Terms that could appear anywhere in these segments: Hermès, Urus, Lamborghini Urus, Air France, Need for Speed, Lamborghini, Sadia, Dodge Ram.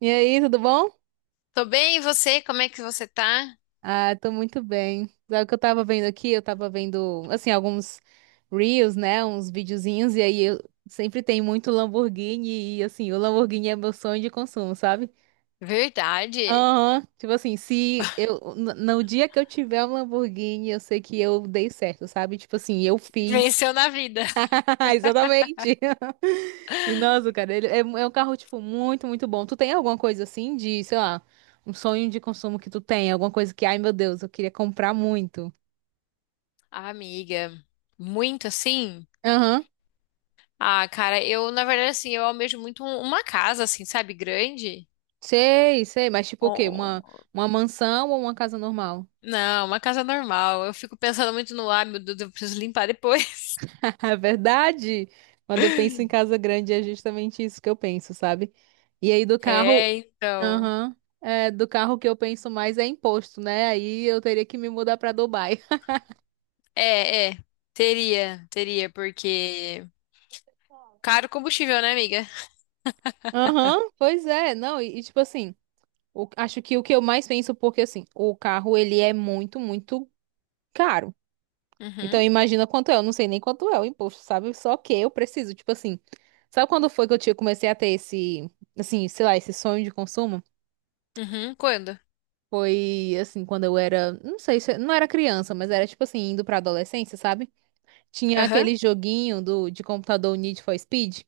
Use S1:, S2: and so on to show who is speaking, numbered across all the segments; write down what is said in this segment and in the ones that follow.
S1: E aí, tudo bom?
S2: Tô bem, e você? Como é que você tá?
S1: Ah, tô muito bem. Sabe o que eu tava vendo aqui? Eu tava vendo, assim, alguns reels, né? Uns videozinhos, e aí eu sempre tem muito Lamborghini, e assim, o Lamborghini é meu sonho de consumo, sabe?
S2: Verdade.
S1: Aham, tipo assim, se eu, no dia que eu tiver um Lamborghini, eu sei que eu dei certo, sabe? Tipo assim, eu fiz.
S2: Venceu na vida.
S1: Exatamente. E nossa, cara, ele é um carro, tipo, muito, muito bom. Tu tem alguma coisa assim de, sei lá, um sonho de consumo que tu tem? Alguma coisa que, ai meu Deus, eu queria comprar muito.
S2: Ah, amiga, muito assim?
S1: Aham.
S2: Ah, cara, na verdade, assim, eu almejo muito uma casa, assim, sabe, grande.
S1: Sei, sei, mas tipo o quê? Uma,
S2: Oh.
S1: uma mansão ou uma casa normal?
S2: Não, uma casa normal. Eu fico pensando muito no, ah, meu Deus, eu preciso limpar depois.
S1: É verdade. Quando eu penso em casa grande, é justamente isso que eu penso, sabe? E aí do carro,
S2: É, então.
S1: aham, é, do carro que eu penso mais é imposto, né? Aí eu teria que me mudar pra Dubai.
S2: É, é. Teria, teria, porque. Caro combustível, né, amiga?
S1: Aham, pois é, não, e tipo assim, acho que o que eu mais penso, porque assim, o carro ele é muito, muito caro. Então
S2: Uhum,
S1: imagina quanto é, eu não sei nem quanto é o imposto, sabe? Só que eu preciso, tipo assim, sabe quando foi que eu tinha, comecei a ter esse, assim, sei lá, esse sonho de consumo?
S2: uhum. Quando?
S1: Foi assim, quando eu era, não sei, não era criança, mas era tipo assim, indo pra adolescência, sabe? Tinha
S2: Aham.
S1: aquele joguinho do, de computador Need for Speed.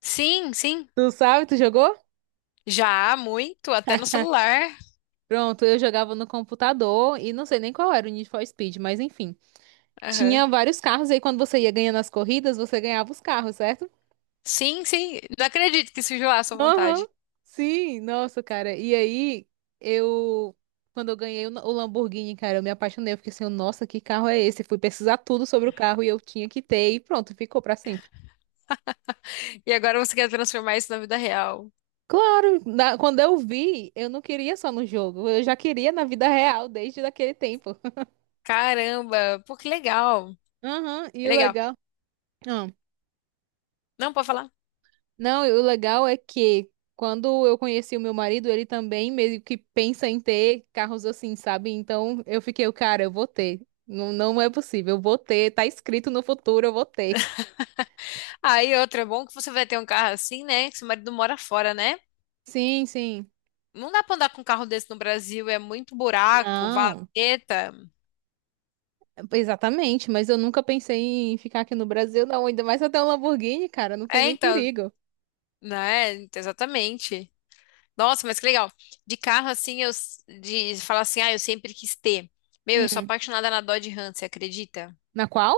S2: Sim, sim.
S1: Tu sabe, tu jogou?
S2: Já, muito, até no celular.
S1: Pronto, eu jogava no computador e não sei nem qual era o Need for Speed, mas enfim.
S2: Aham.
S1: Tinha vários carros e aí quando você ia ganhando as corridas, você ganhava os carros, certo?
S2: Sim, sim. Não acredito que surgiu lá à sua
S1: Aham.
S2: vontade.
S1: Sim, nossa, cara. E aí, eu. Quando eu ganhei o Lamborghini, cara, eu me apaixonei. Eu fiquei assim, nossa, que carro é esse? Fui pesquisar tudo sobre o carro e eu tinha que ter e pronto, ficou pra sempre.
S2: E agora você quer transformar isso na vida real.
S1: Claro, quando eu vi, eu não queria só no jogo, eu já queria na vida real desde daquele tempo.
S2: Caramba, pô, que legal.
S1: Aham,
S2: Que
S1: e o
S2: legal.
S1: legal.
S2: Não, pode falar.
S1: Não, e o legal é que quando eu conheci o meu marido, ele também meio que pensa em ter carros assim, sabe? Então eu fiquei, cara, eu vou ter. Não, não é possível, eu vou ter. Tá escrito no futuro, eu vou ter.
S2: Ah, e outra, é bom que você vai ter um carro assim, né? Que seu marido mora fora, né?
S1: Sim, sim.
S2: Não dá pra andar com um carro desse no Brasil, é muito buraco,
S1: Não,
S2: valeta.
S1: exatamente, mas eu nunca pensei em ficar aqui no Brasil, não. Ainda mais até um Lamborghini, cara, não tem
S2: É,
S1: nem
S2: então,
S1: perigo.
S2: né? Exatamente. Nossa, mas que legal. De carro assim, de falar assim, ah, eu sempre quis ter. Meu, eu sou
S1: Hum,
S2: apaixonada na Dodge Ram, você acredita?
S1: na qual?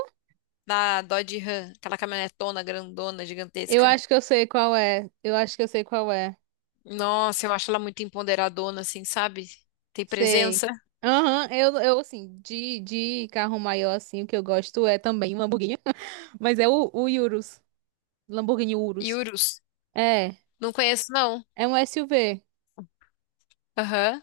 S2: Na Dodge Ram, aquela caminhonetona grandona,
S1: Eu
S2: gigantesca.
S1: acho que eu sei qual é. Eu acho que eu sei qual é.
S2: Nossa, eu acho ela muito empoderadona, assim, sabe? Tem
S1: Sei.
S2: presença.
S1: Aham, eu assim, de carro maior, assim, o que eu gosto é também um Lamborghini, mas é o Urus, Lamborghini
S2: E
S1: Urus.
S2: Urus.
S1: É,
S2: Não conheço, não.
S1: é um SUV.
S2: Aham.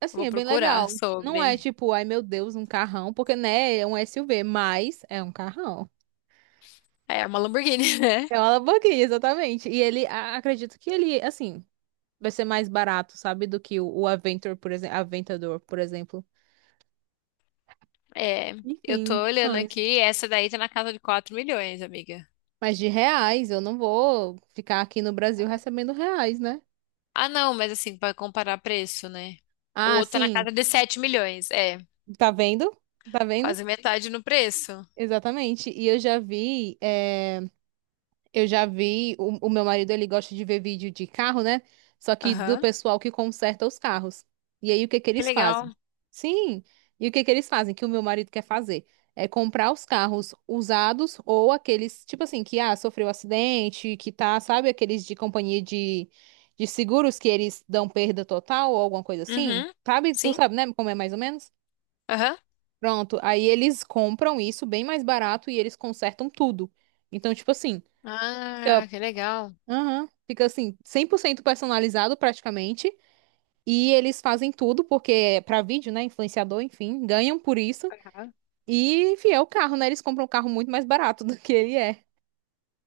S1: Assim,
S2: Vou
S1: é bem
S2: procurar
S1: legal. Não é
S2: sobre.
S1: tipo, ai meu Deus, um carrão, porque, né, é um SUV, mas é um carrão.
S2: É é uma Lamborghini, né?
S1: É uma Lamborghini, exatamente. E ele, acredito que ele, assim, vai ser mais barato, sabe, do que o Aventor, por exemplo, Aventador, por exemplo.
S2: É, eu tô
S1: Enfim,
S2: olhando
S1: sonhos.
S2: aqui, essa daí tá na casa de 4 milhões, amiga.
S1: Mas de reais, eu não vou ficar aqui no Brasil recebendo reais, né?
S2: Ah, não, mas assim, pra comparar preço, né? O
S1: Ah,
S2: outro tá na
S1: sim.
S2: casa de 7 milhões, é,
S1: Tá vendo? Tá vendo?
S2: quase metade no preço.
S1: Exatamente. E eu já vi. Eu já vi, o meu marido ele gosta de ver vídeo de carro, né? Só que do
S2: Aham.
S1: pessoal que conserta os carros. E aí o que que
S2: Que
S1: eles fazem?
S2: legal.
S1: Sim. E o que que eles fazem? Que o meu marido quer fazer? É comprar os carros usados ou aqueles, tipo assim, que ah, sofreu acidente, que tá, sabe, aqueles de companhia de seguros que eles dão perda total ou alguma coisa assim.
S2: Uhum,
S1: Sabe? Tu
S2: sim,
S1: sabe, né? Como é mais ou menos?
S2: aham.
S1: Pronto. Aí eles compram isso bem mais barato e eles consertam tudo. Então, tipo assim.
S2: Ah,
S1: Fica
S2: que legal.
S1: Aham. Fica assim, 100% personalizado praticamente. E eles fazem tudo, porque é pra vídeo, né? Influenciador, enfim, ganham por isso.
S2: Aham.
S1: E, enfim, é o carro, né? Eles compram um carro muito mais barato do que ele é.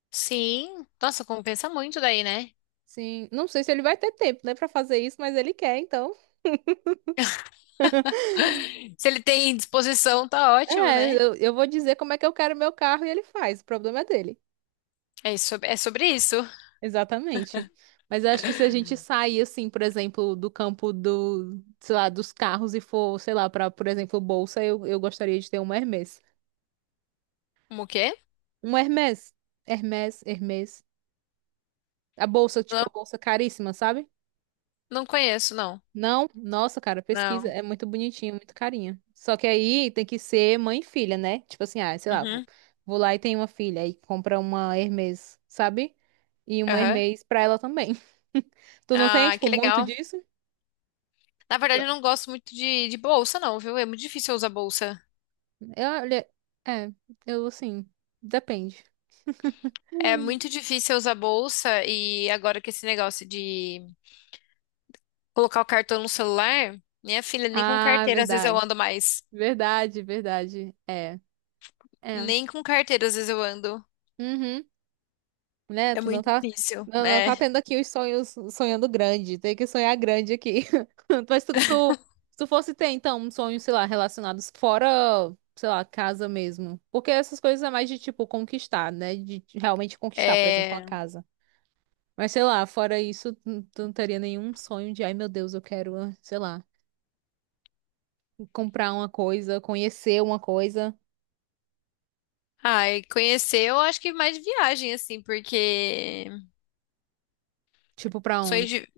S2: Sim, nossa, compensa muito daí, né?
S1: Sim, não sei se ele vai ter tempo, né, pra fazer isso, mas ele quer, então.
S2: Se ele tem disposição, tá ótimo,
S1: É,
S2: né?
S1: eu vou dizer como é que eu quero meu carro e ele faz. O problema é dele.
S2: É isso, é sobre isso.
S1: Exatamente. Mas eu acho que se a gente sair, assim, por exemplo, do campo do, sei lá, dos carros e for, sei lá, pra, por exemplo, bolsa, eu gostaria de ter uma Hermès.
S2: Como o quê?
S1: Um Hermès. Hermès, Hermès. A bolsa, tipo,
S2: Não,
S1: a bolsa caríssima, sabe?
S2: não conheço, não.
S1: Não, nossa, cara, pesquisa.
S2: Não.
S1: É muito bonitinho, muito carinha. Só que aí tem que ser mãe e filha, né? Tipo assim, ah, sei lá, vou,
S2: Uhum.
S1: vou lá e tenho uma filha. Aí compra uma Hermès, sabe? E uma
S2: Aham.
S1: Hermès pra ela também. Tu não tem,
S2: Ah,
S1: tipo,
S2: que
S1: muito
S2: legal.
S1: disso?
S2: Na verdade, eu não gosto muito de bolsa, não, viu? É muito difícil eu usar bolsa.
S1: Eu, olha, é, eu assim, depende.
S2: É
S1: Hum.
S2: muito difícil eu usar bolsa e agora que esse negócio de colocar o cartão no celular, minha filha, nem com
S1: Ah,
S2: carteira às vezes eu
S1: verdade.
S2: ando mais.
S1: Verdade, verdade. É, é.
S2: Nem com carteira às vezes eu ando.
S1: Uhum. Né?
S2: É
S1: Tu não
S2: muito
S1: tá,
S2: difícil.
S1: não, não
S2: É.
S1: tá tendo aqui os sonhos sonhando grande. Tem que sonhar grande aqui. Mas tu, se tu fosse ter, então, um sonho, sei lá, relacionados fora, sei lá, casa mesmo. Porque essas coisas é mais de, tipo, conquistar, né? De realmente conquistar, por exemplo, uma
S2: É.
S1: casa. Mas, sei lá, fora isso, tu não teria nenhum sonho de, ai, meu Deus, eu quero, ah, sei lá, comprar uma coisa, conhecer uma coisa.
S2: Ah, e conhecer eu acho que mais de viagem, assim, porque
S1: Tipo, pra
S2: sonho
S1: onde?
S2: de.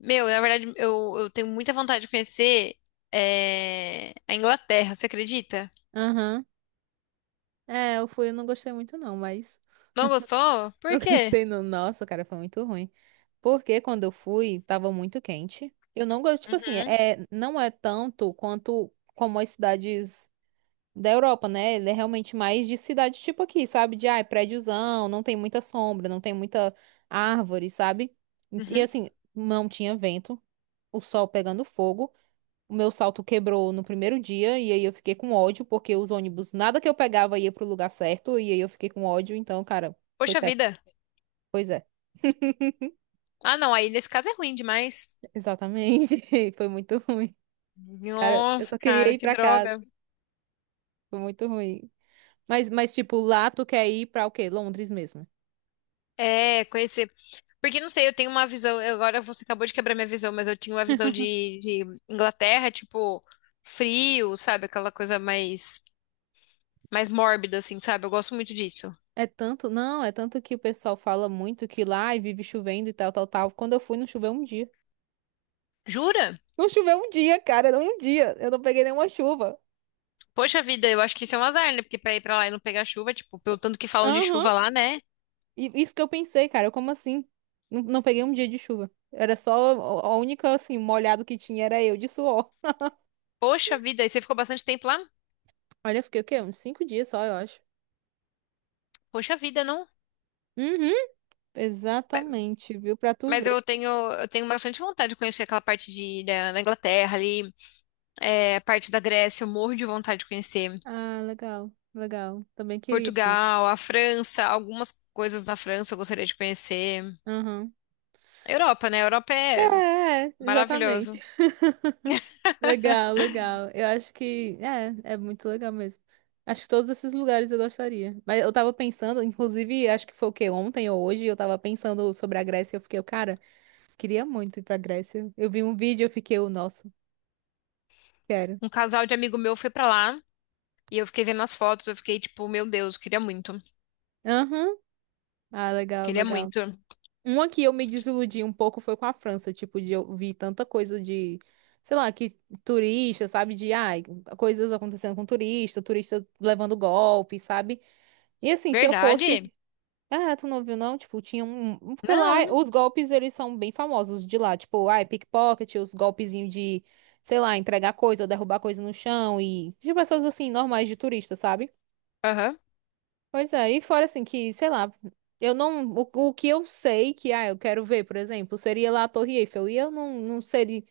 S2: Meu, na verdade, eu tenho muita vontade de conhecer é, a Inglaterra, você acredita?
S1: Aham. É, eu fui, eu não gostei muito, não, mas
S2: Não gostou?
S1: Não
S2: Por quê?
S1: gostei, não. Nossa, cara, foi muito ruim. Porque quando eu fui, tava muito quente. Eu não gosto, tipo assim,
S2: Uhum,
S1: é, não é tanto quanto como as cidades da Europa, né? Ele é realmente mais de cidade tipo aqui, sabe? De, ai, prédiozão, não tem muita sombra, não tem muita árvore, sabe? E
S2: uhum.
S1: assim, não tinha vento, o sol pegando fogo. O meu salto quebrou no primeiro dia, e aí eu fiquei com ódio, porque os ônibus, nada que eu pegava ia pro lugar certo, e aí eu fiquei com ódio, então, cara, foi
S2: Poxa
S1: péssimo.
S2: vida.
S1: Pois é.
S2: Ah, não, aí nesse caso é ruim demais.
S1: Exatamente. Foi muito ruim. Cara, eu
S2: Nossa,
S1: só queria
S2: cara,
S1: ir
S2: que
S1: pra casa.
S2: droga.
S1: Foi muito ruim. Mas tipo, lá tu quer ir pra o quê? Londres mesmo.
S2: É, conhecer. Porque não sei, eu tenho uma visão. Agora você acabou de quebrar minha visão, mas eu tinha uma visão de Inglaterra, tipo, frio, sabe? Aquela coisa mais. Mais mórbida, assim, sabe? Eu gosto muito disso.
S1: É tanto, não, é tanto que o pessoal fala muito que lá ai, vive chovendo e tal, tal, tal. Quando eu fui, não choveu um dia.
S2: Jura?
S1: Não choveu um dia, cara, não um dia. Eu não peguei nenhuma chuva.
S2: Poxa vida, eu acho que isso é um azar, né? Porque pra ir pra lá e não pegar chuva, tipo, pelo tanto que falam de
S1: Aham.
S2: chuva lá, né?
S1: E isso que eu pensei, cara, como assim? Não, não peguei um dia de chuva. Era só a única, assim, molhado que tinha era eu de suor.
S2: Poxa vida, e você ficou bastante tempo lá?
S1: Olha, eu fiquei o quê? Uns 5 dias só, eu acho.
S2: Poxa vida, não.
S1: Uhum.
S2: Ma-
S1: Exatamente, viu? Pra tu
S2: Mas
S1: ver.
S2: eu tenho bastante vontade de conhecer aquela parte da Inglaterra ali, é, a parte da Grécia, eu morro de vontade de conhecer.
S1: Ah, legal, legal. Também queria ir.
S2: Portugal, a França, algumas coisas da França eu gostaria de conhecer.
S1: Aham.
S2: Europa, né? Europa
S1: É,
S2: é
S1: é, exatamente.
S2: maravilhoso.
S1: Legal, legal. Eu acho que é muito legal mesmo. Acho que todos esses lugares eu gostaria. Mas eu tava pensando, inclusive, acho que foi o quê? Ontem ou hoje, eu tava pensando sobre a Grécia. Eu fiquei, eu, cara, queria muito ir pra Grécia. Eu vi um vídeo, eu fiquei, eu, nossa, quero.
S2: Um casal de amigo meu foi pra lá e eu fiquei vendo as fotos, eu fiquei tipo, meu Deus, queria muito.
S1: Aham. Ah, legal,
S2: Queria
S1: legal.
S2: muito.
S1: Uma que eu me desiludi um pouco foi com a França, tipo, de eu vi tanta coisa de, sei lá, que turista, sabe, de, ai, coisas acontecendo com turista, turista levando golpe, sabe? E assim, se eu fosse,
S2: Verdade?
S1: ah, tu não viu não? Tipo, tinha um, porque lá
S2: Não.
S1: os golpes, eles são bem famosos de lá, tipo, ai, pickpocket, os golpezinhos de, sei lá, entregar coisa ou derrubar coisa no chão e de pessoas assim, normais de turista, sabe?
S2: Aham.
S1: Pois é, e fora assim que, sei lá, eu não, o que eu sei que, ah, eu quero ver, por exemplo, seria lá a Torre Eiffel, e eu não, não seria,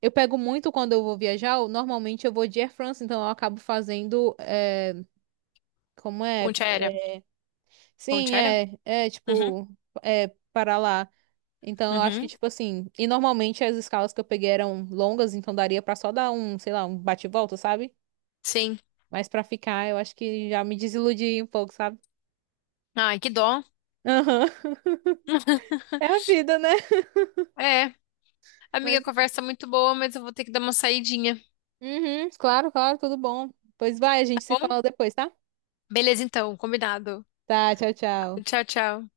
S1: eu pego muito quando eu vou viajar, normalmente eu vou de Air France, então eu acabo fazendo, é, como é,
S2: Ponte aérea.
S1: É.
S2: Ponte
S1: Sim,
S2: aérea?
S1: é, é,
S2: Uhum.
S1: tipo, é, para lá, então eu acho que,
S2: Uhum.
S1: tipo assim, e normalmente as escalas que eu peguei eram longas, então daria pra só dar um, sei lá, um bate-volta, sabe?
S2: Sim.
S1: Mas pra ficar, eu acho que já me desiludi um pouco, sabe?
S2: Ai, que dó.
S1: Aham, é a vida, né?
S2: É. Amiga, a
S1: Mas
S2: conversa é muito boa, mas eu vou ter que dar uma saidinha,
S1: uhum, claro, claro, tudo bom. Pois vai, a
S2: tá
S1: gente se fala
S2: bom?
S1: depois, tá?
S2: Beleza, então. Combinado.
S1: Tá, tchau, tchau.
S2: Tchau, tchau.